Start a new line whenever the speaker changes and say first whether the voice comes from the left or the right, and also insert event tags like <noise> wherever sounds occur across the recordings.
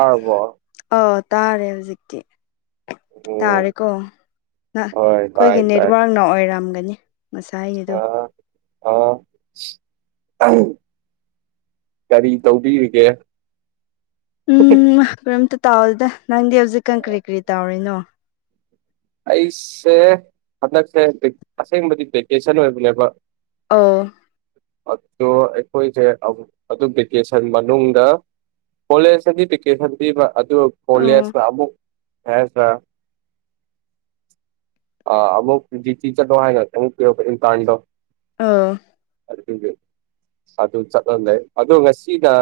right: ꯑꯕꯣ
left: ꯑꯧ ꯇꯥꯔꯦ ꯍꯧꯖꯤꯛꯇꯤ
right: ꯎꯝ
left: ꯇꯥꯔꯦꯀꯣ ꯅ
right: ꯍꯣꯏ
left: ꯑꯩꯈꯣꯏꯒꯤ
right: ꯇꯥꯏ ꯇꯥꯏ
left: ꯅꯦꯠꯋꯥꯔꯛꯅ ꯑꯣꯏꯔꯝꯒꯅꯤ
right: ꯑ
left: ꯉꯁꯥꯏꯅꯤꯗꯣ
right: ꯑ ꯀꯔꯤ ꯇꯧꯕꯤꯔꯤꯒꯦ
left: ꯎꯝ ꯀꯔꯤꯝꯇ ꯇꯥꯎꯗ ꯅꯪꯗꯤ ꯍꯧꯖꯤꯛꯀꯥꯟ ꯀꯔꯤ ꯀꯔꯤ ꯇꯧꯔꯤꯅꯣ
right: ꯑꯩꯁꯦ ꯍꯟꯗꯛꯁꯦ ꯑꯁꯦꯡꯕꯗꯤ ꯚꯦꯀꯦꯁꯟ ꯑꯣꯏꯕꯅꯦꯕ
left: ꯑꯥ
right: ꯑꯣ ꯑꯩꯈꯣꯏꯁꯦ ꯑꯗꯨ ꯚꯦꯀꯦꯁꯟ ꯃꯅꯨꯡꯗ ꯄꯂꯦ ꯑ ꯄꯤꯀꯦꯗꯤ ꯑꯗꯨ
left: ꯑꯣ
right: ꯈꯣꯂꯦꯁ ꯑꯃꯨꯛ ꯑꯦꯁ ꯑ ꯑꯃꯨꯛ ꯖꯤ ꯆꯤ ꯆꯗ ꯍꯥꯏ ꯑꯛ ꯀ ꯇꯥꯗꯣ
left: ꯑꯥ
right: ꯎ ꯑꯗꯨ ꯆꯠꯍ ꯂꯩ ꯑꯗꯣ ꯉꯁꯤꯅ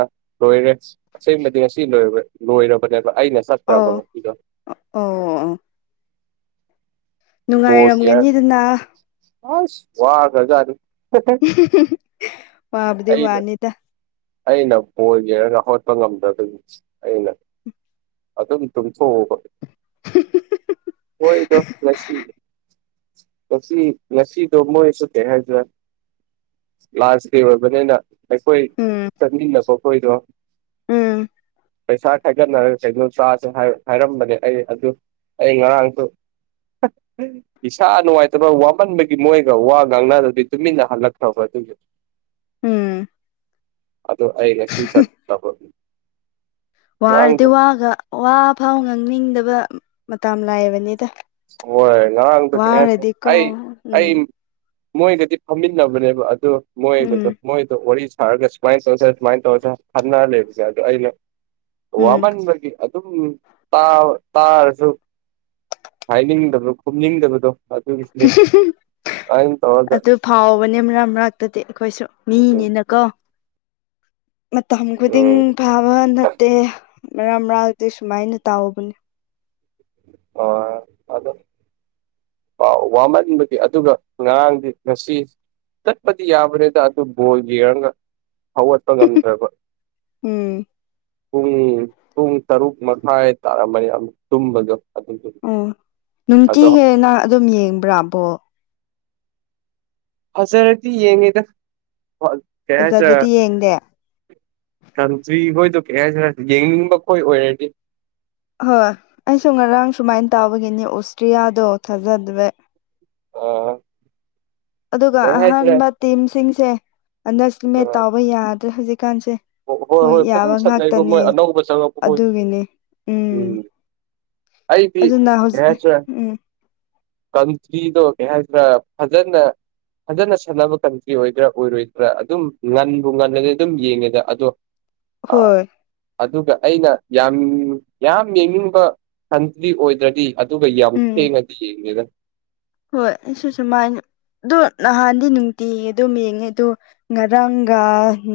right: ꯂꯣꯏꯔꯦ ꯑꯁꯦꯡꯕꯗꯤ ꯉꯁꯤ ꯂ ꯂꯣꯏꯔꯕꯅꯦꯅ ꯑꯩꯅ
left: ꯑꯧ
right: ꯆꯠꯇ꯭ꯔꯕꯗꯣ
left: ꯑꯣ ꯑꯣ ꯅꯨꯡꯉꯥꯏꯔꯝꯒꯅꯤꯗꯅ
right: ꯑꯁ ꯋꯥꯒꯖꯔꯤ
left: ꯋꯥꯗꯤ ꯋꯥꯅꯤꯇ
right: ꯑꯩꯅ ꯄꯣꯏꯒꯦꯔꯒ ꯍꯣꯠꯄ ꯉꯝꯗꯕꯅꯤ ꯑꯩꯅ ꯑꯗꯨꯝ ꯇꯨꯡꯊꯣꯛꯎꯕ ꯍꯣꯏ ꯗ ꯉꯁꯤ ꯂ ꯂꯁꯤ ꯗꯃꯣꯁꯨ ꯀꯦꯍꯖ ꯋꯥꯔ ꯂꯥꯖ ꯗꯦ ꯑꯣꯏꯕꯅꯤꯅ ꯑꯩꯈꯣꯏ
left: ꯎꯝ
right: ꯆꯅꯤ ꯅꯀꯣ ꯀꯣꯏꯗꯣ
left: ꯎꯝ
right: ꯄꯩꯁꯥ ꯈꯥꯏꯒꯠꯔ ꯍꯥꯏꯔꯝꯕꯅꯦ ꯑꯩ ꯑꯗꯨ ꯑꯩ ꯉꯔꯥꯡꯁꯨ ꯏꯁꯥ ꯅꯨꯡꯉꯥꯏꯇꯕ ꯋꯥꯃꯟꯕꯒꯤ ꯃꯣꯏꯒ ꯋꯥ ꯉꯥꯡꯅꯗꯗꯤ ꯇꯨꯃꯤꯟꯅ ꯍꯜꯂꯛꯈ꯭ꯔꯕꯅꯤ ꯊꯦꯡꯌꯨ
left: ꯎꯝ
right: ꯑꯗꯣ ꯑꯩ ꯉꯁꯤ ꯁꯠ ꯇꯅꯤ
left: ꯋꯥꯔꯗꯤ ꯋꯥꯒ ꯋꯥ ꯐꯥꯎ ꯉꯥꯡꯅꯤꯡꯗꯕ ꯃꯇꯝ ꯂꯥꯏꯑꯕꯅꯤꯗ
right: ꯍꯣꯏ ꯉ ꯀꯁ ꯑꯩ
left: ꯎꯝ
right: ꯑꯩ ꯃꯣꯏꯒꯗꯤ ꯐꯝꯃꯤꯟꯅꯕꯅꯦꯕ ꯑꯗꯨ ꯃꯣꯏꯒꯗꯣ
left: ꯎꯝ
right: ꯃꯣꯏꯗ ꯋꯥꯔꯤ ꯍꯥꯏꯔꯒ ꯁꯨꯃꯥꯏꯅ ꯇꯧꯁ ꯁꯨꯃꯥꯏꯅ ꯇꯧꯔꯁ ꯈꯟꯅꯔ ꯂꯩꯕꯁꯦ ꯑꯗꯣ ꯑꯩꯅ
left: ꯎꯝ
right: ꯋꯥꯃꯟꯕꯒꯤ ꯑꯗꯨꯝ ꯇꯥꯔꯁꯨ ꯍꯥꯏꯅꯤꯡꯗꯕꯗꯣ ꯈꯨꯝꯅꯤꯡꯗꯕꯗꯣ ꯑꯗꯨ ꯑꯗꯨꯁ
left: ꯑꯗꯨ ꯐꯥꯎꯕꯅꯦ ꯃꯔꯛ ꯃꯔꯛꯇꯗꯤ ꯑꯩꯈꯣꯏꯁꯨ
right: ꯎꯝ
left: ꯃꯤꯅꯤꯅꯀꯣ ꯃꯇꯝ ꯈꯨꯗꯤꯡ ꯐꯥꯕ ꯅꯠꯇꯦ ꯔꯃ꯭ꯔꯥ ꯑꯒ ꯇꯁꯨꯨꯃꯥꯏꯅ ꯇꯥꯑꯣꯕꯨ
right: ꯑ ꯑꯗꯣ ꯋꯥꯃꯟꯕꯗꯤ ꯑꯗꯨꯒ ꯉꯔꯥꯡꯗꯤ ꯉꯁꯤ ꯆꯠꯄꯗꯤ ꯌꯥꯕꯅꯦꯦ ꯇꯇꯨ ꯣꯜ ꯍꯧꯒꯠꯄ ꯉꯝꯗ꯭ꯔꯕ
left: ꯎꯝ
right: ꯄꯨꯡ ꯄꯨꯡ ꯇꯔꯨꯛ ꯍꯥꯏꯥꯏ ꯇꯥꯔ ꯃꯔꯤꯌꯥꯝ ꯇꯨꯝꯝꯕꯗꯨ
left: ꯑꯣ ꯅꯨꯡꯇꯤꯒꯤꯅ ꯑꯗꯨꯝ ꯌꯦꯡꯕ꯭ꯔꯥꯕꯣ
right: ꯐꯖꯔꯗꯤ ꯌꯦꯡꯉꯦꯗ ꯀ ꯍꯥꯏꯔ
left: ꯐꯖꯗ꯭ꯔꯗꯤ ꯌꯦꯡꯗꯦ
right: ꯀꯟꯇ꯭ꯔꯤ ꯍꯣꯏꯗꯣ ꯀ ꯍꯥꯏꯁꯤꯔ ꯌꯦꯡꯅꯤꯡꯕ ꯀꯣꯏ ꯑꯣꯏꯔꯗꯤ
left: ꯍꯣꯏ ꯑꯩꯁꯨ ꯉꯔꯥꯡ ꯁꯨꯃꯥꯏꯅ ꯇꯥꯕꯒꯤꯅꯤ ꯑꯣꯁꯇ꯭ꯔꯤꯌꯥꯗꯣ ꯊꯥꯖꯗ꯭ꯔꯦ
right: ꯑ
left: ꯑꯗꯨꯒ
right: ꯀꯩ ꯍꯥꯏꯁꯤꯔꯦ
left: ꯑꯍꯥꯟꯕ ꯇꯤꯝꯁꯤꯡꯁꯦ ꯑꯟꯁ ꯃ ꯇꯥꯎꯕ ꯌꯥꯗ꯭ꯔꯦ ꯍꯧꯖꯤꯛ
right: ꯑꯣ ꯍꯣꯏ ꯍꯣꯏ ꯐꯖꯅ ꯁꯠꯅꯩꯔꯤꯕ ꯃꯣꯏ ꯑꯅꯧꯕ ꯆꯪꯉꯛꯄꯣꯏ ꯎꯝ ꯑꯩꯗꯤꯤ
left: ꯑꯗꯨꯅ
right: ꯀꯦ
left: ꯍꯧꯖꯤꯛ
right: ꯆ
left: ꯎꯝ
right: ꯀꯟꯇ꯭ꯔꯤꯗꯣ ꯀꯩ ꯍꯥꯏꯗ꯭ꯔꯥ ꯐꯖꯅ ꯐꯖꯅ ꯁꯥꯟꯅꯕ ꯀꯟꯇ꯭ꯔꯤ ꯑꯣꯏꯗ꯭ꯔꯥ ꯑꯣꯏꯔꯣꯏꯗ꯭ꯔꯥ ꯑꯗꯨꯝ ꯉꯟꯕꯨ ꯉꯟꯅꯂꯗꯤ ꯑꯗꯨꯝ ꯌꯦꯡꯉꯦꯗ ꯑꯗꯣ
left: ꯍꯣꯏ
right: ꯑꯗꯨꯒ ꯑꯩꯅ ꯌꯥꯝ ꯌꯥꯝ ꯌꯦꯡꯅꯤꯡꯕ ꯀꯟꯇ꯭ꯔꯤ ꯑꯣꯏꯗ꯭ꯔꯗꯤ ꯑꯗꯨꯒ ꯌꯥꯝ
left: ꯎꯝ
right: ꯊꯦꯡꯅꯗꯤ ꯌꯦꯡꯉꯦꯗ
left: ꯍꯣꯏ ꯁꯤꯁꯨ ꯃꯥꯥꯏ ꯑꯗꯣ ꯅꯍꯥꯟꯗꯤ ꯅꯨꯡꯇꯤꯡꯉꯦ ꯑꯗꯨꯝ ꯌꯦꯡꯉꯦ ꯑꯗꯣ ꯉꯔꯥꯡꯒ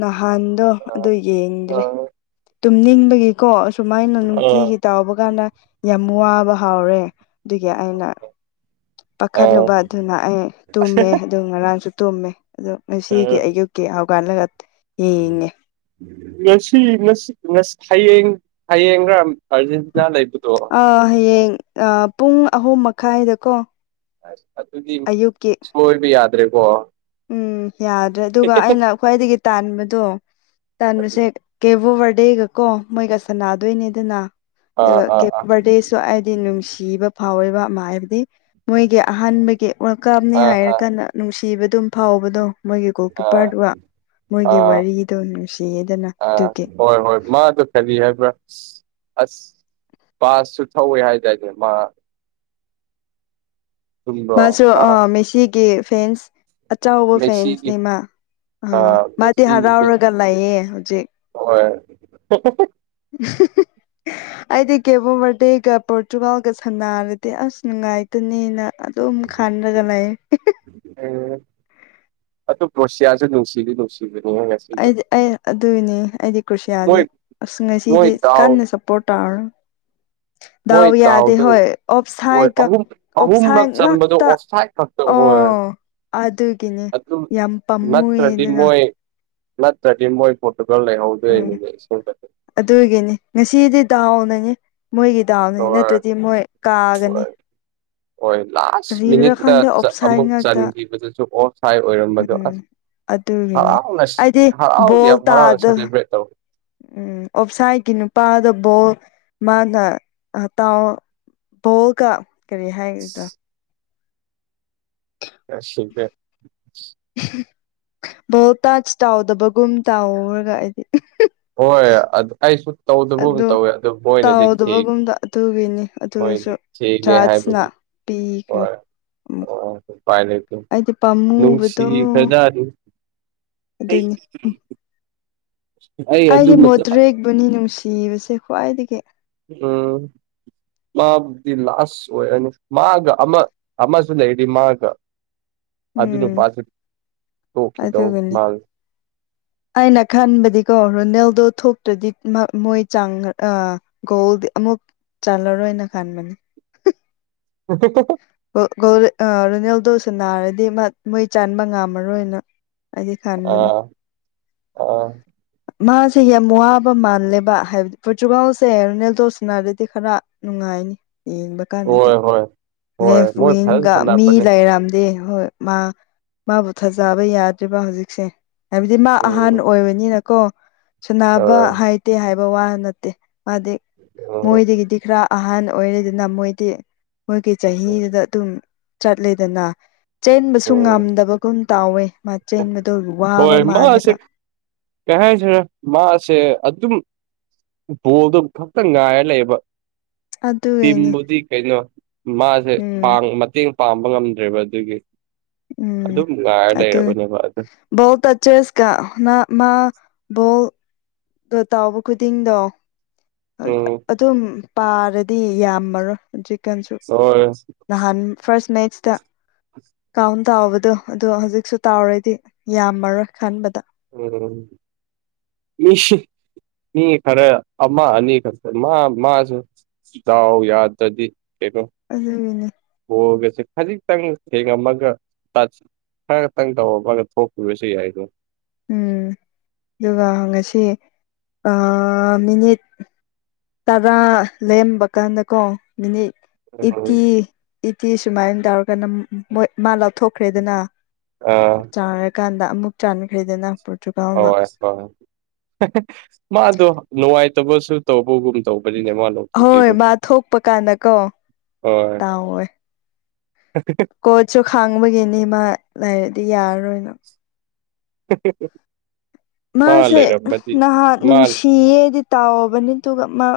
left: ꯅꯍꯥꯟ ꯅꯍꯥꯟꯗꯣ
right: ꯑ
left: ꯑꯗꯨ ꯌꯦꯡꯗ꯭ꯔꯦ
right: ꯑ
left: ꯇꯨꯝꯅꯤꯡꯕꯒꯤꯀꯣ ꯁꯨꯃꯥꯏꯅ ꯅꯨꯡꯇꯤꯒꯤ ꯇꯥꯎꯕ ꯀꯥꯟꯗ ꯌꯥꯝ ꯋꯥꯕ ꯍꯥꯎꯔꯦ ꯑꯗꯨꯒꯤ ꯑꯩꯅ
right: ꯑ
left: ꯄꯥꯈꯠꯂꯨꯕ ꯑꯗꯨꯅ ꯑꯩ ꯇꯨꯝꯃꯦ ꯑꯗꯨ ꯉꯔꯥꯡ ꯥꯟ ꯇꯨꯝꯃꯦ ꯑꯗꯣ
right: ꯑ
left: ꯉꯁꯤꯒꯤ ꯑꯌꯨꯛꯀꯤ ꯍꯧꯀꯜꯂꯒ ꯌꯦꯡꯉꯦ
right: ꯉꯁꯤ ꯉꯁꯤꯁꯤ ꯍꯌꯦꯡ ꯍꯌꯦꯡꯒꯔꯥ ꯑꯥꯔꯖꯦꯟ
left: ꯑ ꯍꯌꯦꯡ ꯄꯨꯡ ꯑꯍꯨꯝ ꯃꯈꯥꯏꯗꯀꯣ
right: ꯑꯁ ꯑꯗꯨꯗꯤ
left: ꯑꯌꯨꯛꯀꯤ
right: ꯁꯣꯏꯕ ꯌꯥꯗ꯭ꯔꯦꯀꯣ
left: ꯎꯝ ꯌꯥꯗ꯭ꯔꯦ ꯑꯗꯨꯒ ꯑꯩꯅ ꯈ꯭ꯋꯥꯏꯗꯒꯤ ꯇꯥꯟꯕꯗꯣ
right: ꯑꯗꯨ
left: ꯇꯥꯟꯕꯁꯦ ꯀꯦꯕꯣ ꯕꯔꯗꯦꯒ ꯀꯣ ꯃꯣꯏꯒ ꯁꯥꯟꯅꯗꯣꯏꯅꯦ ꯑꯗꯨꯅ
right: ꯑꯥ
left: ꯑꯗꯨꯒ ꯀꯦ
right: ꯑꯥ
left: ꯕꯔꯗꯦꯁꯨ ꯍꯥꯏꯗꯤ ꯅꯨꯡꯁꯤꯕ ꯐꯥꯎꯋꯦꯕ ꯑꯃ ꯍꯥꯏꯕꯗꯤ ꯃꯣꯏꯒꯤ ꯑꯍꯥꯟꯕꯒꯤ ꯋꯥꯀꯥꯝꯅꯤ
right: ꯑꯥ ꯑꯥ
left: ꯍꯥꯏꯔꯀꯥꯟꯗ ꯅꯨꯡꯁꯤꯕꯗꯨꯝ ꯐꯥꯎꯕꯗꯣ ꯃꯣꯏꯒꯤ
right: ꯑꯥ
left: ꯀꯣꯜꯀꯤꯄꯥꯔꯠ ꯋꯥ ꯃꯣꯏꯒꯤ
right: ꯑꯥ ꯑꯥ
left: ꯋꯥꯔꯤꯗꯣ ꯅꯨꯡꯁꯤꯌꯦꯗꯅ ꯑꯗꯨꯒꯤ
right: ꯐꯔꯤ ꯍꯥꯏꯕ꯭ꯔꯥ ꯑꯁ ꯑꯁ ꯄꯥꯁꯁꯨ ꯊꯧꯋꯦ ꯍꯥꯏꯇꯥꯔꯗꯤ ꯃꯥ ꯆꯨꯝꯕ꯭ꯔꯣ
left: ꯃꯥꯁꯨ
right: ꯃꯥ
left: ꯑ ꯃꯦꯁꯤꯒꯤ ꯐꯦꯟꯁ ꯑꯆꯕ
right: ꯃꯦꯁꯤꯒꯤ
left: ꯐꯦꯟꯁꯅꯦꯃ ꯑꯥ ꯃꯥꯗꯤ ꯍꯔꯥꯎꯔꯒ ꯂꯩꯌꯦ ꯍꯧꯖꯤꯛ
right: ꯍ <inaudible>
left: ꯑꯩꯗꯤ ꯀꯦꯕꯣ ꯕꯔꯗꯦꯒ ꯄꯣꯔꯇꯨꯒꯥꯜꯒ ꯁꯥꯟꯅꯔꯗꯤ ꯑꯁ ꯅꯨꯡꯉꯥꯏꯇꯅꯦꯅ ꯑꯗꯨ ꯑꯗꯨ ꯈꯥꯟꯗꯒ ꯂꯩꯑ
right: ꯑ ꯇ ꯄ꯭ꯔꯣꯁꯤꯌꯥꯁꯦ ꯅꯅꯨꯡꯁꯤꯕꯤ ꯅꯅꯨꯡꯁꯤꯜ
left: ꯑꯩ ꯑꯗꯨ ꯏꯅꯦꯗꯤ ꯀ꯭ꯔꯨꯁꯤꯌꯥꯁꯦ
right: ꯃꯣꯏ
left: ꯑꯁ
right: ꯃꯣꯏ
left: ꯉꯁꯤꯗꯤ
right: ꯗꯥꯎ
left: ꯀꯟꯅ ꯁꯞꯄꯣꯔꯠ ꯇꯧꯔꯔꯣꯏ
right: <inaudible> ꯃꯣꯏ ꯗꯥꯎꯗꯨ
left: ꯍꯣꯏ
right: ꯍꯣꯏ
left: ꯑꯣꯞꯁꯥꯏꯠꯀ
right: ꯑꯍꯨꯝ ꯑꯍꯨꯝꯂ
left: ꯑꯣꯞꯁꯥꯏꯠ
right: ꯆꯟꯕꯗꯣ
left: ꯉꯥꯛꯇ
right: ꯑꯣꯞꯁꯥꯏꯠ ꯈꯛꯇ ꯑꯣꯏ
left: ꯑꯣ ꯑꯗꯨꯒꯤꯅꯦ
right: ꯑꯗꯨꯝ
left: ꯌꯥꯝ ꯄꯥꯝꯃꯨꯌꯦ
right: ꯅꯠꯇ꯭ꯔꯗꯤ
left: ꯑꯗꯨꯅ
right: ꯃꯣꯏ ꯅꯠꯇ꯭ꯔꯗꯤ ꯃꯣꯏ ꯄꯣ ꯇꯨꯞꯂꯥꯡ ꯂꯩꯥꯏ ꯍꯥꯎ
left: ꯎꯝ
right: ꯂꯩꯔꯏꯅꯅꯦ ꯁꯖꯦ
left: ꯑꯗꯨꯒꯤꯅꯤ ꯉꯁꯤꯗꯤ ꯗꯥꯎꯅꯅꯤ ꯃꯣꯏꯒꯤ ꯗꯥꯎꯅꯤ ꯅꯠꯇ꯭ꯔꯗꯤ ꯃꯣꯏ ꯀꯥꯒꯅꯤ
right: ꯍꯣꯏ ꯍꯣꯏ ꯂꯥꯁ
left: ꯀꯔꯤꯒꯤꯔꯥ
right: ꯃꯤꯅꯤꯠꯇ
left: ꯈꯪꯗꯦ ꯑꯣꯞꯁꯥꯏꯠ
right: ꯑꯃꯨꯛ
left: ꯉꯥꯛꯇ
right: ꯆꯟꯈꯤꯕꯗꯨꯁꯨ ꯑꯣ ꯁꯥꯏ ꯑꯣꯏꯔꯝꯕꯗꯣ
left: ꯎꯝ
right: ꯑꯁ
left: ꯑꯗꯨꯒꯤꯅꯤ
right: ꯍꯔꯅꯦ ꯁꯤ
left: ꯑꯩꯗꯤ
right: ꯍꯔꯥꯎꯗꯤ
left: ꯕꯣꯜ
right: ꯍꯔꯑꯣꯅꯦ
left: ꯇꯥꯗ
right: ꯁꯕ꯭ꯔꯦꯇꯧ
left: ꯎꯝ ꯑꯣꯞꯁꯥꯏꯒꯤ ꯅꯨꯄꯥꯗꯕꯣ ꯃꯥꯅ ꯇꯥꯎ ꯕꯣꯜꯒ ꯀꯔꯤ ꯍꯥꯏꯒꯗ꯭ꯔꯥ
right: ꯑ ꯁꯤꯗ
left: ꯚꯣ ꯇꯥꯖ ꯇꯥꯎꯗꯕꯒꯨꯝ ꯇꯥꯎꯔꯒ ꯍꯥꯏꯗꯤ
right: <inaudible> ꯍꯣꯏ ꯑꯗꯨ ꯑꯩꯁꯨ ꯇꯧꯗꯕ ꯑꯃ ꯇꯧꯋꯦ ꯑꯗꯨ ꯃꯣꯏꯅꯗꯤ ꯊꯤ
left: ꯇꯥꯎꯗꯕꯒꯨꯝꯗ ꯑꯗꯨꯒꯤꯅꯤ
right: ꯃꯣꯏꯗꯤ ꯊ ꯍꯥꯏꯕ
left: ꯄ
right: ꯑ ꯐꯥꯏ ꯂꯩꯠꯇ ꯂꯅꯨꯡꯁꯤ
left: ꯄꯥꯝꯃꯨꯕꯗꯣ
right: ꯐꯖ ꯑꯗꯨ ꯑꯩ
left: ꯑꯗꯨꯅꯤ
right: ꯑꯗꯨ
left: ꯑꯩꯗꯤ
right: ꯃꯇꯝ
left: ꯃꯣꯗ꯭ꯔꯤꯛꯕꯨꯅꯤ ꯅꯨꯡꯁꯤꯕꯁꯦ ꯈ꯭ꯋꯥꯏꯗꯒꯤ
right: ꯑꯝ ꯃꯥꯕꯨꯗꯤ ꯂꯥꯁ ꯑꯣꯏꯔꯅꯤ ꯃꯥꯒ ꯑꯃ ꯑꯃꯁꯨ ꯂꯩꯔꯗꯤ ꯃꯥꯒ ꯑꯗꯨꯅ
left: ꯎꯝ
right: ꯄꯥꯊ
left: ꯑꯗꯨꯒꯅꯤ ꯑꯩꯅ ꯈ ꯑꯗꯨꯗꯤꯀꯣ ꯔꯣꯅꯦꯜꯗꯣ ꯊꯣꯛꯇ꯭ꯔꯗꯤ ꯃꯣꯏ ꯆꯥꯡ ꯒꯣꯜꯗꯤ ꯑꯃꯨꯛ ꯆꯜꯂꯔꯣꯏꯅ ꯈꯟꯕꯅꯤ
right: ꯎꯝ
left: ꯔꯨꯅꯦꯜꯗꯣꯁꯨ ꯅꯥꯔꯗꯤ ꯃꯣꯏ ꯆꯕ ꯉꯝꯃꯔꯣꯏꯅ ꯑꯩꯗꯤ ꯈꯟꯕꯅꯤ
right: ꯑꯥ ꯑꯥ
left: ꯃꯥꯁꯦ ꯌꯥꯝ ꯋꯥꯕ ꯃꯥꯜꯂꯦꯕ ꯍꯥꯏꯕꯗꯤ ꯄꯣꯔꯇꯨꯒꯥꯜꯁꯦ ꯔꯣꯅꯦꯜꯗꯣꯁꯤꯅꯗꯗꯤ ꯈꯔ ꯅꯨꯡꯉꯥꯏꯅꯤ ꯌꯦꯡꯕ ꯀꯥꯟꯗꯗꯤ
right: ꯍꯣꯏ ꯍꯣꯏ ꯍꯣꯏ
left: ꯂꯦꯐ
right: ꯃꯣꯏ ꯐꯖꯅ
left: ꯋꯤꯡꯒ ꯃꯤ
right: ꯁꯥꯟꯅꯕꯅꯦ
left: ꯂꯩꯔꯝꯗꯦ ꯑꯦ ꯍꯣꯏ ꯃꯥ ꯃꯥꯕꯨ ꯊꯥꯖꯕ ꯌꯥꯗ꯭ꯔꯤꯕ ꯍꯧꯖꯤꯛꯁꯦ ꯍꯥꯏꯕꯗꯤ ꯃꯥ
right: ꯎꯝ
left: ꯑꯍꯥꯟ ꯑꯣꯏꯕꯅꯤꯅꯀꯣ ꯁꯨꯅꯕ
right: ꯍꯣꯏ
left: ꯍꯥꯏꯇꯦ ꯍꯥꯏꯕ ꯋꯥ ꯅꯠꯇꯦ ꯃꯥ
right: ꯎꯝ
left: ꯃꯣꯏꯗꯒꯤꯗꯤ ꯈꯔ ꯑꯍꯥꯟ ꯑꯣꯏꯔꯦꯗꯅ ꯃꯣꯏꯗꯤ ꯃꯣꯏꯒꯤ ꯆꯍꯤꯗꯨꯗ ꯑꯗꯨꯝ ꯆꯠꯂꯦꯗꯅ ꯆꯦꯟꯕꯁꯨ
right: ꯎꯝ
left: ꯉꯝꯗꯕꯒꯨꯝ ꯇꯥꯎꯋꯦ ꯃꯥ ꯆꯦꯟꯕꯗ ꯑꯣꯏꯕ ꯋꯥꯕ ꯃꯥꯜꯂꯒ
right: ꯀꯥꯏꯁ ꯃꯥꯁꯦ ꯑꯗꯨꯝ ꯕꯣꯜꯗꯣ ꯈꯛꯇꯪ ꯉꯥꯏꯔ ꯂꯩꯌꯦꯕ
left: ꯑꯗꯨꯒꯤꯅꯤ
right: ꯇꯤꯝꯕꯨꯗꯤ ꯀꯩꯅꯣ ꯃꯥꯁꯦ
left: ꯎꯝ
right: ꯃꯇꯦꯡ ꯄꯥꯡꯕ ꯉꯝꯗ꯭ꯔꯦꯕ ꯑꯗꯨꯒꯤ ꯑꯗꯨꯝ ꯉꯥꯏꯔ ꯂꯩꯔꯕꯅꯦꯕ
left: ꯣꯜ ꯇꯠꯆꯦꯁ ꯀ ꯅ ꯃꯥ ꯣꯜ ꯣ ꯇꯥꯎꯕ ꯈꯨꯗꯤꯡꯗꯣ
right: ꯎꯝ
left: ꯑꯗꯨꯝ ꯄꯥꯔꯗꯤ ꯌꯥꯝꯃꯔꯣꯏ ꯆꯤꯛꯀꯟꯁꯨ
right: ꯍꯣꯏ
left: ꯅꯍꯥꯟ ꯐꯥꯔꯁ ꯃꯦꯠ ꯀꯥꯎꯟ ꯇꯥꯎꯕꯗꯣ ꯑꯗꯣ ꯍꯧꯖꯤꯛꯁꯨ ꯇꯥꯎꯔꯗꯤ ꯌꯥꯝꯃꯔꯣꯏ ꯈꯟꯕꯗ
right: ꯎꯝ ꯃꯤꯁ ꯃꯤ ꯈꯔꯦ ꯑꯃ ꯑꯅꯤ ꯈꯔ ꯃꯥ ꯃꯥꯁꯨ ꯌꯥꯗꯥꯎ ꯌꯥꯗ꯭ꯔꯗꯤ ꯀꯩꯅꯣ
left: ꯑꯗꯨꯒꯤꯅꯤ
right: ꯍꯒꯁꯦ ꯈꯖꯤꯛꯇꯪ ꯊꯦꯡꯉꯝꯃꯒ ꯇ ꯈ ꯈꯛꯇꯪ ꯇꯧꯑꯣ ꯃꯥꯒ ꯊꯣꯛꯄꯤꯕ ꯁꯤ ꯌꯥꯏꯗꯣ
left: ꯎꯝ ꯑꯗꯨꯒ ꯉꯁꯤ ꯃꯤꯅꯤꯠ ꯇꯔꯥ ꯂꯩꯔꯝꯕ ꯀꯥꯟꯗ ꯀꯣ ꯃꯤꯅꯤꯠ ꯏꯇꯤ ꯏꯇꯤ ꯁꯨꯃꯥꯏꯅ ꯇꯧꯔꯒꯅ ꯃꯣꯏ ꯃꯥ ꯂꯥꯞꯊꯣꯛꯈ꯭ꯔꯦꯗꯅ
right: ꯑꯥ
left: ꯆꯥꯔꯀꯥꯟꯗ ꯑꯃꯨꯛ ꯆꯥꯟꯅꯈꯩꯗꯅ
right: ꯍꯣꯏ ꯍꯣꯏ ꯃꯥꯗꯣ ꯅꯨꯡꯉꯥꯏꯇꯕꯁꯨ ꯇꯧꯕꯒꯨꯝ ꯇꯧꯕ ꯅꯦꯃꯜꯣ ꯄ
left: ꯍꯣꯏ
right: ꯄꯨ
left: ꯃꯥ ꯊꯣꯛꯄ ꯀꯥꯟꯗꯀꯣ
right: ꯍ
left: ꯇꯥꯎꯋꯦ ꯀꯣꯠꯁꯨ ꯈꯥꯡꯕꯒꯤꯅꯤ ꯃꯥ ꯂꯩꯥꯏꯔꯗꯤ ꯌꯥꯔꯔꯣꯏꯅ
right: ꯁꯦ
left: ꯃꯥꯁꯦ ꯅꯍꯥꯟ
right: ꯃꯥ
left: ꯅꯨꯡꯁꯤꯌꯦꯗꯤ ꯇꯥꯎꯕꯅꯤ ꯑꯗꯨꯒ ꯃꯥ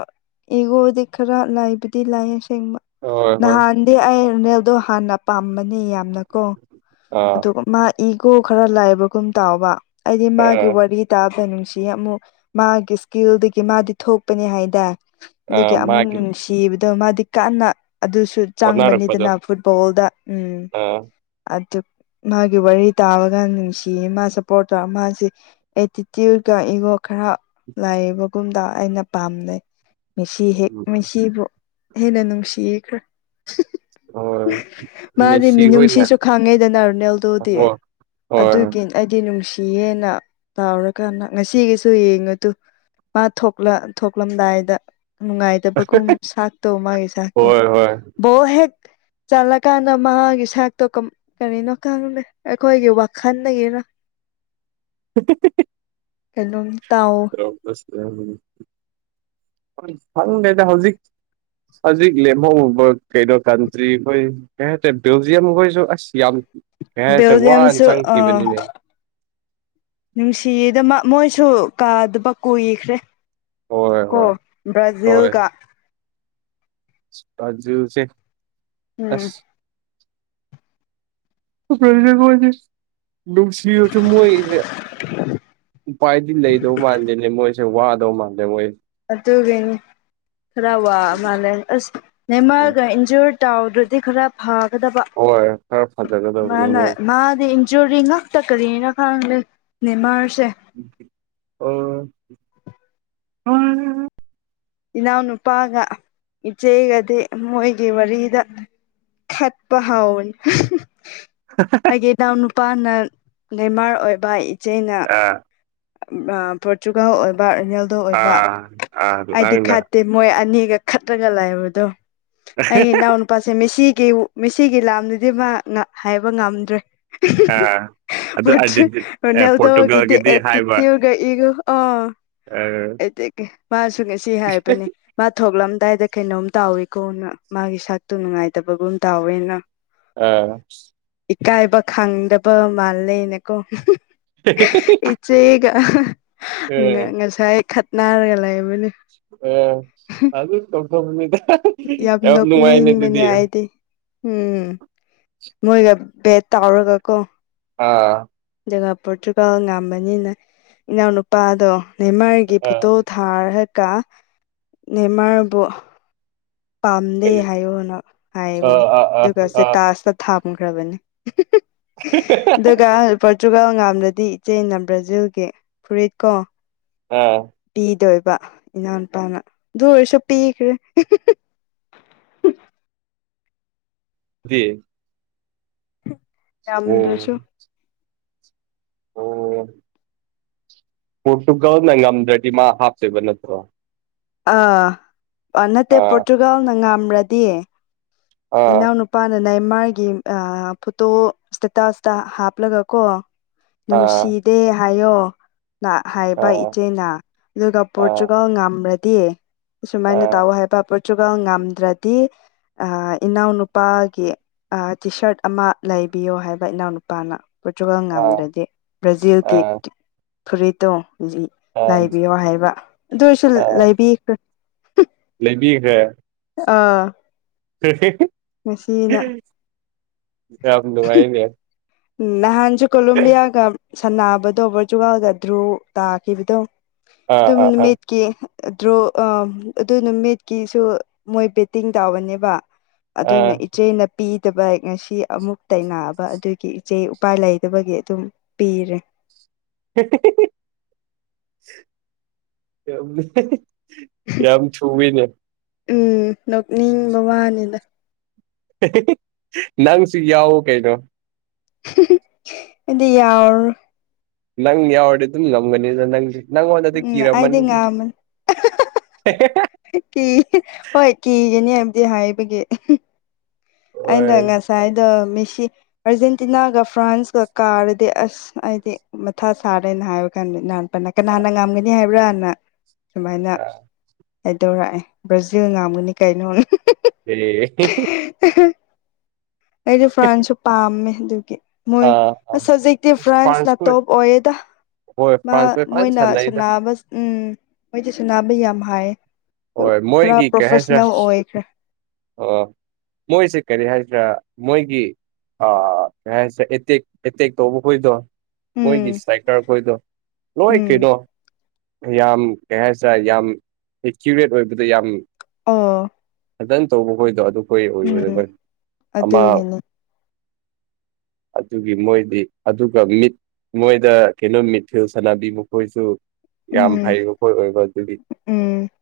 left: ꯏꯒꯣꯗꯤ ꯈꯔ ꯂꯥꯏꯕꯗꯤ ꯂꯥꯏ ꯕ
right: ꯍꯣꯏ ꯍꯣꯏ
left: ꯅꯍꯥꯟꯗꯤ ꯑꯩꯅꯦꯜꯗꯣ ꯍꯥꯟꯅ ꯄꯥꯝꯕꯅꯤ ꯌꯥꯝꯅꯀꯣ
right: ꯑꯥ
left: ꯑꯗꯨꯒ ꯃꯥ ꯏꯒꯣ ꯈꯔ ꯂꯥꯏꯕꯒꯨꯝ ꯇꯥꯎꯕ ꯍꯥꯏꯗꯤ ꯃꯥꯒꯤ
right: ꯑꯥ
left: ꯋꯥꯔꯤ ꯇꯥꯕ ꯁꯤ ꯑꯃꯨꯛ ꯃꯥꯒꯤ ꯏꯁꯀꯤꯜꯗꯒꯤ ꯃꯥꯗꯤ ꯊꯣꯛꯄꯅꯤ ꯍꯥꯏꯗ ꯑꯗꯨꯒꯤ
right: ꯑꯥ
left: ꯑꯃꯨꯛ
right: ꯃꯥꯒꯤ
left: ꯅꯨꯡꯁꯤꯕꯗꯣ ꯃꯥꯗꯤ ꯀꯟꯅ ꯑꯗꯨꯁꯨ
right: ꯍꯣꯠꯅꯔꯛꯄꯗꯣ
left: ꯆꯪꯕꯅꯤꯗꯅ ꯐꯨꯠꯕꯣꯜꯗ ꯎꯝ
right: ꯑꯥ
left: ꯑꯗꯨ ꯃꯥꯒꯤ ꯋꯥꯔꯤ ꯇꯥꯕꯒ ꯅꯨꯡꯁꯤꯌꯦ ꯃꯥ ꯁꯞꯄꯣꯔꯠ ꯇꯧꯔꯒ ꯃꯥꯁꯦ ꯑꯦꯇꯤꯇ꯭ꯌꯨꯠꯀ ꯏꯒꯣ ꯈꯔ ꯂꯥꯏꯕꯒꯨꯝꯗ ꯑꯩꯅ ꯄꯥꯝꯅꯩ ꯃꯤꯁꯤ ꯍꯦꯛ ꯃꯤꯁꯤꯕꯨ ꯍꯦꯅꯦ ꯅꯅꯨꯡꯁꯤꯦꯈ꯭ꯔ
right: ꯍꯣꯏ
left: ꯃꯥꯗꯤ
right: ꯃꯦꯁꯤ ꯍꯣꯏꯅ
left: ꯃꯤꯅꯨꯡꯁꯤꯁꯨ ꯈꯥꯡꯉꯦꯗꯅ ꯗꯤ
right: ꯍꯣꯏ ꯍꯣꯏ
left: ꯑꯗꯨꯒꯤ ꯑꯩꯗꯤ ꯅꯨꯡꯁꯤꯌꯦꯦꯅ ꯇꯥꯎꯔꯀꯥꯟꯗ ꯉꯁꯤꯒꯤꯁꯨ ꯌꯦꯡꯉ ꯑꯗꯨ ꯃꯥ ꯊꯣꯛꯂ ꯊꯣꯛꯂꯝꯗꯥꯏꯗ ꯅꯨꯡꯉꯥꯏꯇꯕꯒꯨꯝ ꯁꯥꯛꯇꯣ ꯃꯥꯒꯤ ꯆꯥꯛꯇꯣ
right: ꯍꯣꯏ ꯍꯣꯏ
left: ꯕꯣ ꯍꯦꯛ ꯆꯠꯂꯀꯥꯟꯗ ꯃꯥꯒꯤ ꯁꯥꯛꯇꯣ ꯀꯔꯤꯅꯣ ꯈꯪꯗꯦ ꯑꯩꯈꯣꯏꯒꯤ ꯋꯥꯈꯜꯗꯒꯤꯅ
right: <inaudible>
left: ꯀꯂꯣꯝ
right: ꯐꯪꯗꯦꯗ ꯍꯧꯖꯤꯛ ꯍꯧꯖꯤꯛ ꯂꯦꯝꯍꯧꯕ ꯀꯩꯅꯣ ꯀꯟꯇ꯭ꯔꯤ ꯍꯣꯏ ꯀꯩ ꯍꯥꯏꯇꯥꯔꯦ ꯕꯦꯜꯖꯤꯌꯝꯈꯣꯏꯁꯨ ꯑꯁ ꯌꯥꯝ ꯀꯦꯆ ꯋꯥ
left: ꯕꯦꯜꯖꯤꯌꯝꯁꯨ
right: ꯆꯪ ꯊꯤꯕꯅꯤꯅꯦ
left: ꯅꯨꯡꯁꯤꯗ ꯃꯣꯏꯁꯨ ꯀꯥꯗꯕ ꯀꯨꯏꯈ꯭ꯔꯦ
right: ꯍꯣꯏ
left: ꯀꯣ
right: ꯍꯣꯏ
left: ꯕ꯭ꯔꯖꯤꯜꯒ
right: ꯖꯁ
left: ꯎꯝ
right: ꯀꯣꯏ ꯂꯅꯨꯡ ꯁꯤ ꯑꯣ ꯆ ꯃꯣꯏꯁꯦ ꯎꯄꯥꯏꯗꯤ ꯂꯩꯗꯧ ꯃꯥꯟꯗꯦꯅꯦ ꯃꯣꯏꯁꯦ ꯋꯥꯗꯧ ꯃꯜꯂꯦ ꯃꯣꯏ
left: ꯑꯗꯨꯒꯤꯅꯤ ꯈꯔ ꯋꯥ ꯃꯥꯜꯂꯦ ꯑꯁ
right: ꯎꯝ
left: ꯅꯦꯃꯥꯒ ꯏꯟꯖꯣꯔ ꯆꯥꯎꯗ꯭ꯔꯗꯤ ꯈꯔ ꯐꯒꯗꯕ
right: ꯍꯣꯏ ꯈꯔ ꯐꯖꯒꯗꯕꯅꯤ
left: ꯃꯥꯅ
right: ꯃꯣꯏ
left: ꯃꯥꯗꯤ ꯖꯨꯔꯤ ꯉꯥꯛꯇ ꯀꯔꯤꯅ ꯈꯪꯗꯦꯃꯔꯁ
right: ꯑꯣ
left: ꯏꯅꯥꯎꯅꯨꯄꯥꯒ ꯏꯆꯦꯒꯗꯤ ꯃꯣꯏꯒꯤ ꯋꯥꯔꯤꯗ ꯈꯠꯄ ꯍꯥꯎꯟ ꯑꯩꯒꯤ ꯏꯅꯥꯎ ꯅꯨꯄꯥꯅ ꯅꯦꯃꯥꯔ ꯑꯣꯏꯕ ꯏꯆꯦꯅ
right: ꯑꯥ
left: ꯑ ꯄꯣꯔꯇꯨꯒꯜ ꯑꯣꯏꯕ ꯅꯦꯗ ꯑꯣꯏꯕ
right: ꯑꯥ ꯑꯥ
left: ꯑꯩꯗꯤ
right: ꯅꯪꯅ
left: ꯈꯠꯇꯦ ꯃꯣꯏ ꯑꯅꯤꯒ ꯈꯠꯇ꯭ꯔꯒ ꯂꯥꯛꯑꯦꯕꯗꯣ ꯑꯩ ꯏꯅꯥꯎ ꯅꯨꯄꯥꯁꯦ ꯃꯦꯁꯤ ꯃꯤꯁꯤꯒꯤ ꯂꯥꯝꯗꯗꯤ ꯃꯥ ꯍꯥꯏꯕ ꯉꯝꯗ꯭ꯔꯦ
right: ꯑꯥ ꯑꯗꯨ ꯑꯥꯔꯖꯦꯟꯇꯤ
left: ꯃ <inaudible>
right: ꯑꯦ
left: ꯅꯦꯜꯗꯒꯦ
right: ꯄꯣꯔꯇꯨꯒꯜꯒꯤꯗꯤ ꯍꯥꯏꯕ
left: ꯇꯊꯤꯔꯒ ꯑꯩꯒ ꯑ
right: ꯑꯥ
left: ꯃꯥꯁꯨ ꯉꯁꯤ ꯍꯥꯏꯕꯅꯦ ꯃꯥ ꯊꯣꯛꯂꯝ ꯀꯗꯥꯏꯗ ꯀꯩꯅꯣꯝ ꯇꯥꯎꯏꯀꯣꯅ ꯃꯥꯒꯤ ꯁꯥꯛꯇꯨ ꯅꯨꯡꯉꯥꯏꯇꯕꯒꯨꯝ ꯑꯃ ꯇꯥꯎꯋꯦꯅ
right: ꯑꯥ
left: ꯀꯥꯏꯕ ꯈꯥꯡꯗꯕ ꯃꯥꯜꯂꯦꯅꯀꯣ
right: <inaudible>
left: ꯏꯆꯦꯒ ꯉꯁꯥꯏ ꯈꯠꯅꯔꯒ ꯂꯩ
right: ꯑꯣ ꯑꯗꯨ ꯀꯄꯗ <inaudible>
left: ꯌꯥꯝ ꯅꯣꯛꯅ ꯍꯤꯡꯕꯅꯦ ꯑꯩꯗꯤ ꯎꯝ ꯃꯣꯏꯣꯏꯒ ꯦꯠꯇ ꯑꯣꯔꯒ ꯀꯣ
right: ꯑꯥ
left: ꯖꯒꯥ ꯄꯣꯔꯇꯨꯒꯜ ꯉꯝꯕꯅꯤꯅ ꯏꯅꯥꯎꯅꯨꯄꯥꯗꯣ ꯅꯦꯃꯥꯔꯒꯤ
right: ꯑꯥ
left: ꯐꯣꯇꯣ ꯊꯥꯔꯒ ꯅꯦꯃꯥꯔꯕꯨ ꯄꯥꯝꯗꯦ
right: ꯀꯔꯤ
left: ꯍꯥꯏꯌꯣꯅ ꯍꯥꯏꯕꯅꯤ
right: ꯑꯥ ꯑꯥ ꯑꯥ
left: ꯑꯗꯨꯒ
right: ꯑꯥ
left: ꯆꯦꯇꯥꯁꯇ ꯊꯝꯈ꯭ꯔꯕꯅꯤ ꯑꯗꯨꯒꯄ ꯑꯗꯨꯒ ꯉꯝꯗꯗꯤ ꯏꯆꯦꯅ ꯕ꯭ꯔꯥꯖꯤꯜꯒꯤ ꯐꯨꯔꯤꯠ ꯀꯣ
right: ꯑꯥ
left: ꯄꯤꯗꯣꯏꯕ ꯏꯅꯥꯎꯅꯨꯄꯥꯅ ꯗꯨꯑꯣꯏꯁꯨ ꯄꯤꯈ꯭ꯔꯦ
right: ꯍ <inaudible> ꯑꯣꯝ
left: ꯌꯥꯝꯗ꯭ꯔꯁꯨ
right: <inaudible> ꯑꯣ ꯄꯨꯔꯠꯇꯨꯀꯅ ꯉꯝꯗ꯭ꯔꯗꯤ ꯃꯥ ꯍꯥꯞꯇꯣꯏꯕ ꯅꯠꯇ꯭ꯔꯣ
left: ꯑꯥ ꯅꯠꯇꯦ
right: ꯑꯥ
left: ꯄꯣꯔꯇꯨꯒꯥꯜꯅ ꯉꯝ꯭ꯔꯗꯤꯌꯦ
right: ꯑꯥ
left: ꯏꯎꯅꯄꯥꯅꯅ ꯃꯥꯥꯏꯒꯤ ꯐꯣꯇꯣ ꯏꯁꯇꯥꯁꯇꯥ ꯍꯥꯞꯂꯒ ꯀꯣ
right: ꯑꯥ
left: ꯅꯨꯡꯁꯤꯗꯦ ꯍꯥꯏꯌꯣ ꯍꯥꯏꯕ
right: ꯑꯥ
left: ꯏꯆꯦꯅ ꯑꯗꯨꯒ
right: ꯑꯥ
left: ꯄꯣꯔꯇꯨꯒꯜ ꯉꯝꯃ꯭ꯔꯗꯤ ꯑꯨꯃꯥꯏꯅ
right: ꯑꯥ
left: ꯇꯧꯑꯣ ꯍꯥꯏꯕ ꯄꯣꯔꯇꯨꯒꯜ ꯉꯝꯗ꯭ꯔꯗꯤ ꯏꯅꯥꯎꯅꯨꯄꯥꯒꯤ ꯇꯤꯁꯥꯔꯠ ꯑꯃ ꯂꯩꯕꯤꯌꯣ ꯍꯥꯏꯕ ꯏꯅꯥꯎꯅꯨꯄꯥꯅ ꯄꯣꯔꯇꯨꯒꯥꯜ
right: ꯑꯥ
left: ꯉꯝꯗ꯭ꯔꯗꯤ ꯕ꯭ꯔꯥꯖꯤꯜꯒꯤ
right: ꯑꯥ
left: ꯐꯨꯔꯤꯇꯣ ꯍꯧꯖꯤꯛ
right: ꯑꯥ
left: ꯂꯥꯏꯕꯤꯌꯣ ꯍꯥꯏꯕ ꯑꯗꯨ ꯑꯣꯏꯁꯨ
right: ꯑꯥ
left: ꯂꯩꯕꯤꯈ꯭ꯔ
right: ꯂꯩꯕꯤꯈ꯭ꯔꯦ
left: ꯑꯥ
right: ꯍꯥ ꯍꯦ ꯍꯥ
left: ꯉꯁꯤꯅ
right: ꯌꯥꯝ ꯅꯨꯡꯉꯥꯏꯅꯦ
left: ꯎꯝ ꯅꯍꯥꯟꯁꯨ ꯀꯣꯂꯣꯕꯤꯌꯥꯒ ꯁꯥꯟꯕꯗꯣ ꯄꯣꯔꯆꯨꯒꯥꯜꯒ ꯙ꯭ꯔꯨ ꯇꯥꯈꯤꯕꯗꯣ
right: ꯑꯥ
left: ꯑꯗꯨꯝ
right: ꯑꯥ ꯑꯥ
left: ꯃꯦꯠꯀꯤ ꯗ꯭ꯔꯣ ꯑꯗꯨ ꯅꯨꯃꯤꯠꯀꯤꯁꯨ ꯃꯣꯏ ꯕꯦꯠꯇꯤꯡ ꯇꯥꯕꯅꯦꯕ
right: ꯑꯥ
left: ꯑꯗꯨꯅ ꯏꯆꯦꯅ ꯄꯤꯗꯕ ꯉꯁꯤ ꯑꯃꯨꯛ ꯇꯩꯅꯑꯕ ꯑꯗꯨꯒꯤ ꯏꯆꯦ ꯎꯄꯥꯏ ꯂꯩꯗꯕꯒꯤ ꯑꯗꯨꯝ ꯄꯤꯔꯦ
right: ꯍꯦ ꯍꯦ ꯍꯦ ꯌꯥꯝꯌꯥꯝ ꯊꯨꯋꯤꯅꯦ
left: ꯎꯝ ꯅꯣꯛꯅꯤꯡꯕ ꯋꯥꯅꯤꯗ
right: ꯍꯦ ꯍꯦ ꯍꯦ ꯅꯪꯁꯨ ꯌꯥꯎꯎ ꯀꯩꯅꯣ
left: ꯍꯨꯝ ꯍꯨꯝ ꯑꯩꯗꯤ ꯌꯥꯎꯔ
right: ꯅꯪ ꯌꯥꯎꯦ ꯑꯗꯨꯝ ꯅꯒꯅꯤꯗ ꯅꯪꯗꯤ ꯅꯪꯉꯣꯟꯗ ꯑꯗꯨ
left: ꯎꯝ ꯑꯩꯗꯤ
right: ꯀꯤꯔꯝꯃꯅꯤ
left: ꯉꯥꯝꯃꯅꯤ ꯀꯤ ꯍꯣꯏ ꯀꯤꯒꯅꯤ ꯍꯥꯏꯕꯗꯤ ꯍꯥꯏꯕꯒꯤ ꯑꯩꯅ
right: ꯍꯣꯏ
left: ꯉꯁꯥꯏꯗ ꯃꯤꯦꯁꯤ ꯑꯔꯖꯦꯟꯇꯤꯅꯥꯒ ꯐ꯭ꯔꯥꯟꯁꯀ ꯀꯥꯔꯗꯤ ꯑꯁ ꯑꯩꯗꯤ ꯃꯊꯥ ꯁꯥꯔꯦꯅ ꯍꯥꯏꯕ ꯀꯥꯟꯗ ꯅꯍꯥꯟꯄꯟꯅ ꯀꯅꯥ ꯍꯅ ꯉꯝꯒꯅꯤ ꯍꯥꯏꯕ꯭ꯔꯥꯅ ꯁꯨꯃꯥꯏꯅ ꯀꯩꯗꯧꯔꯛꯑꯦ ꯕ꯭ꯔꯥꯖꯤꯜ ꯉꯥꯝꯒꯅꯤ ꯀꯩꯅꯣ
right: ꯑꯦ
left: ꯑꯩꯗꯤ ꯐ꯭ꯔꯥꯟꯁꯨ ꯄꯥꯝꯃꯦ ꯑꯗꯨꯒꯤ
right: ꯑꯥ
left: ꯃꯣꯏ
right: ꯑꯥ
left: ꯁꯖꯤꯛꯇꯤ ꯐ꯭ꯔꯥꯟꯁ ꯅꯅꯥꯇꯞ ꯑꯣꯏꯦꯗ
right: ꯍꯣꯏ ꯐ꯭ꯔꯥꯟꯁ ꯈꯣꯏ ꯐꯖꯅ
left: ꯃꯣꯏꯅ
right: ꯁꯥꯟꯅꯩꯗ
left: ꯁꯕ ꯎꯝ ꯃꯣꯏꯁꯦ ꯁꯨꯕ ꯌꯥꯝ ꯍꯥꯏ
right: ꯍꯣꯏ ꯃꯣꯏꯒꯤ ꯀꯩ ꯍꯥꯏꯁꯤꯔꯥ ꯑꯣ ꯃꯣꯏꯁꯦ ꯀꯔꯤ ꯍꯥꯏꯗ꯭ꯔꯥ ꯃꯣꯏꯒꯤ ꯑ ꯀꯔꯤ ꯍꯥꯏꯁꯤꯒꯦ ꯑꯦꯇꯦꯛ ꯇꯧꯕꯥ ꯍꯣꯏꯗꯣ ꯃꯣꯏꯒꯤ
left: ꯎꯝ
right: ꯁꯥꯏꯀꯔꯈꯣꯏꯗꯣ ꯂꯣꯏ
left: ꯎꯝ
right: ꯀꯩꯅꯣ ꯌꯥꯝ ꯀꯩ ꯍꯥꯏꯇꯥꯔꯦ ꯌꯥꯝ ꯑꯦꯀ꯭ꯌꯨꯔꯦꯠ ꯑꯣꯏꯕꯗ ꯌꯥꯝ
left: ꯑꯥ
right: ꯗꯟ ꯇꯧꯕ ꯈꯣꯏꯗꯣ ꯑꯗꯨꯈꯣꯏ ꯑꯣꯏꯔꯔꯦꯣꯏ ꯑꯃ
left: ꯑꯗꯨꯒꯤꯅꯤ
right: ꯑꯗꯨꯒꯤ ꯃꯣꯏꯗꯤ ꯑꯗꯨꯒ ꯃꯤꯠ ꯃꯣꯏꯗ ꯀꯩꯅꯣ ꯃꯤꯊꯤꯜ ꯁꯥꯟꯅꯕꯤ ꯃꯈꯣꯏꯁꯨ ꯌꯥꯝ
left: ꯎꯝ
right: ꯍꯩꯔꯤꯕꯈꯣꯏ ꯑꯣꯏꯕ ꯑꯗꯨꯗꯤ
left: ꯃ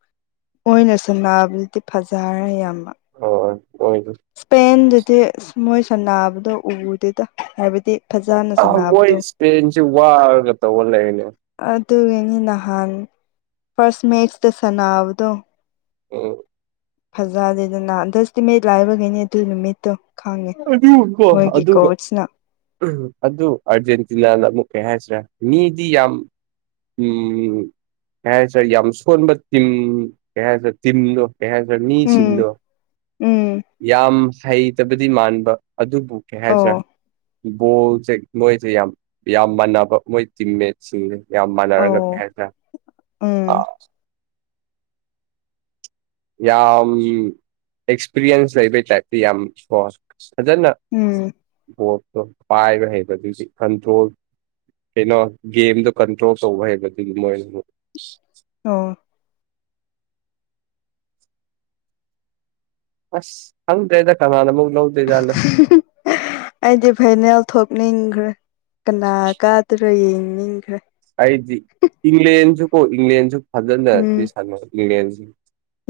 left: ꯑꯣꯏꯅ ꯁꯦꯅꯥꯕꯗꯨꯗꯤ ꯐꯖꯔꯦ ꯌꯥꯝ
right: ꯍꯣꯏ ꯃꯣꯏꯗꯨ
left: ꯏꯁꯄꯦꯟꯗꯨꯗꯤ ꯃꯣꯏꯁ ꯅꯥꯕꯗ ꯎꯗꯦꯗ ꯍꯥꯏꯕꯗꯤ ꯐꯖꯅ
right: ꯑ ꯃꯣꯏ
left: ꯁꯥꯟꯅꯕꯗꯣ
right: ꯏꯁꯄꯦꯟꯁꯤ ꯋꯥꯔꯒ ꯇꯧꯕ ꯂꯩꯅꯦ
left: ꯑꯗꯨꯒꯤꯅꯤ ꯅꯍꯥꯟ ꯐꯥꯔꯁ ꯃꯦꯁꯇ ꯁꯥꯟꯕꯗꯣ
right: ꯑꯣ
left: ꯐꯖꯗꯦꯗꯅ ꯗꯁꯇꯤꯃꯤꯠ ꯂꯥꯏꯕꯒꯤꯅꯦ ꯑꯗꯨ ꯅꯨꯃꯤꯠꯇꯣ ꯈꯪꯉꯦ
right: ꯍ ꯑꯗꯨꯒ
left: ꯃꯣꯏꯒꯤ ꯀꯣꯆꯅ
right: ꯑꯗꯨ ꯑꯗꯨ ꯑꯔꯖꯦꯟꯦꯟꯇꯤꯅꯥ ꯑꯃꯨꯛ ꯀꯔꯤ ꯍꯦꯁꯔ ꯃꯤꯗꯤ ꯌꯥꯝ ꯌ ꯎꯝ ꯀꯩ ꯍꯥꯏ ꯁꯥꯔꯦ ꯌꯥꯝ ꯁꯣꯟꯕ ꯇꯤꯝ ꯀꯩ ꯍꯥꯏꯇꯥꯔꯦ ꯇꯤꯝꯗꯣ ꯀꯩ ꯍꯥꯏꯈ꯭ꯔꯦ
left: ꯎꯝ
right: ꯃꯤꯁꯤꯡꯗꯣ
left: ꯎꯝ
right: ꯌꯥꯝ ꯍꯩꯇꯕꯗꯤ ꯃꯥꯟꯕ ꯑꯗꯨꯕꯨ ꯀꯩ
left: ꯑꯣ
right: ꯍꯥꯏꯁꯤꯔ ꯕꯣꯜꯁꯦ ꯃꯣꯏꯁꯨ ꯌꯥꯝ ꯌꯥꯝ ꯃꯥꯟꯅꯕ ꯃꯣꯏ ꯇꯤꯝꯃꯦꯠꯁꯤꯡꯅꯤ ꯌꯥꯝ ꯃꯥꯟꯅꯔꯒ
left: ꯑꯧ
right: ꯄꯁꯦ
left: ꯎꯝ
right: ꯑꯥ ꯌꯥꯝ ꯑꯦꯛꯁꯄꯤꯔꯤꯌꯦꯟꯁ ꯂꯩꯕ ꯆ ꯌꯥꯝ ꯐꯖꯅ
left: ꯎꯝ
right: ꯚꯣꯠꯇꯣ ꯄꯥꯏꯕ ꯍꯩꯕꯗꯨꯗꯤ ꯀꯟꯇ꯭ꯔꯣꯜ ꯀꯩꯅꯣ ꯒꯦꯝꯗꯣ ꯀꯟꯇ꯭ꯔꯣꯜ ꯇꯧꯕ ꯍꯩꯕꯗꯨꯒꯤ ꯃꯣꯏꯅ ꯑꯃ
left: ꯑꯣ
right: ꯑꯁ ꯍꯪ ꯀꯩꯗ ꯀꯅꯥꯅ ꯃꯛ ꯂꯧꯧꯕꯗ ꯌꯥꯂ
left: ꯑꯩꯗꯤ ꯐꯥꯏꯅꯦꯜ ꯊꯣꯛꯅꯤꯡꯈ꯭ꯔꯦ ꯀꯅꯥ ꯀꯥꯗꯔꯣ ꯌꯦꯡꯅꯤꯡꯈ꯭ꯔꯦ
right: ꯑꯩꯗꯤ ꯏꯪꯂꯦꯟꯁꯨ ꯀꯣ ꯏꯪꯂꯦꯟꯁꯨ ꯐꯖꯅ
left: ꯎꯝ
right: ꯑꯗꯨ ꯁꯥꯟꯅ ꯏꯪꯂꯦꯟꯁꯤ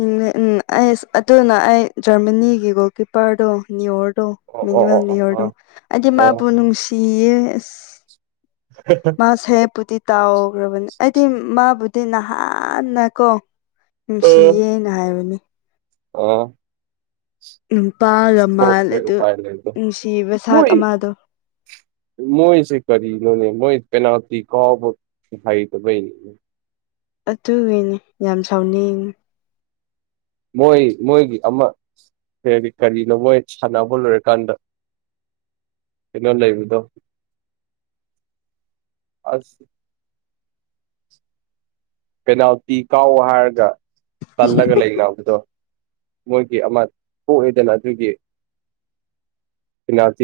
left: ꯎꯝ ꯑꯩꯁ ꯑꯗꯨꯅ ꯑꯩ ꯖꯔꯃꯅꯤꯒꯤꯒꯣ ꯀꯤꯄꯔꯗꯣ ꯅꯤꯌꯣꯔꯗꯣ
right: ꯑꯣ ꯑꯣ ꯑꯣ
left: ꯃꯨꯋꯦꯜ
right: ꯑꯣ ꯑꯣ
left: ꯅꯤꯌꯣꯔꯗꯣ ꯍꯥꯏꯗꯤ
right: ꯑꯣ
left: ꯃꯥꯕꯨ ꯅꯨꯡꯁꯤ ꯄ ꯑꯦꯁ ꯃꯥꯁ ꯍꯦ ꯄꯨꯇ ꯇꯥꯎꯈ꯭ꯔꯕꯅꯦ ꯑꯩꯗꯤ ꯃꯥꯕꯨꯗꯤ ꯅꯍꯥꯟꯅ ꯀꯣ ꯅꯨꯡꯁꯤꯌꯦꯅ ꯍꯥꯏꯕꯅꯦ
right: ꯑ
left: ꯅꯨꯄꯥꯒ ꯃꯥꯜꯂꯦ ꯑꯗꯨ
right: ꯈꯥꯏ ꯂꯩꯗ
left: ꯅꯨꯡꯁꯤꯕ
right: ꯍ
left: ꯁꯥꯛ ꯑꯃꯗꯣ
right: ꯃꯣꯏꯁꯦ ꯀꯔꯤ ꯂꯅꯦ ꯃꯣꯏ <unintelligible>
left: ꯑꯗꯨꯒꯤꯅꯦ ꯌꯥꯝ ꯁꯥꯎꯅꯤꯡꯉ
right: ꯃꯣꯏꯣꯏ ꯃꯣꯏꯣꯏꯒꯤ ꯑꯃ ꯍꯥꯏꯗꯤ ꯀꯔꯤꯅꯣ ꯃꯣꯏ ꯁꯥꯟꯅꯕ ꯂꯣꯏꯔꯀꯥꯟꯗ ꯀꯩꯅꯣ ꯂꯩꯗ ꯑꯁ ꯀꯅꯥꯎꯇꯤ ꯀꯥꯎ ꯍꯥꯏꯔꯒ ꯇꯜꯂꯒ ꯂꯩꯅ ꯑꯗꯨꯗꯣ ꯃꯣꯏꯒꯤ ꯑꯃ ꯊꯣꯛꯂꯏꯗꯅ ꯑꯗꯨꯒꯤꯅꯥꯇꯤ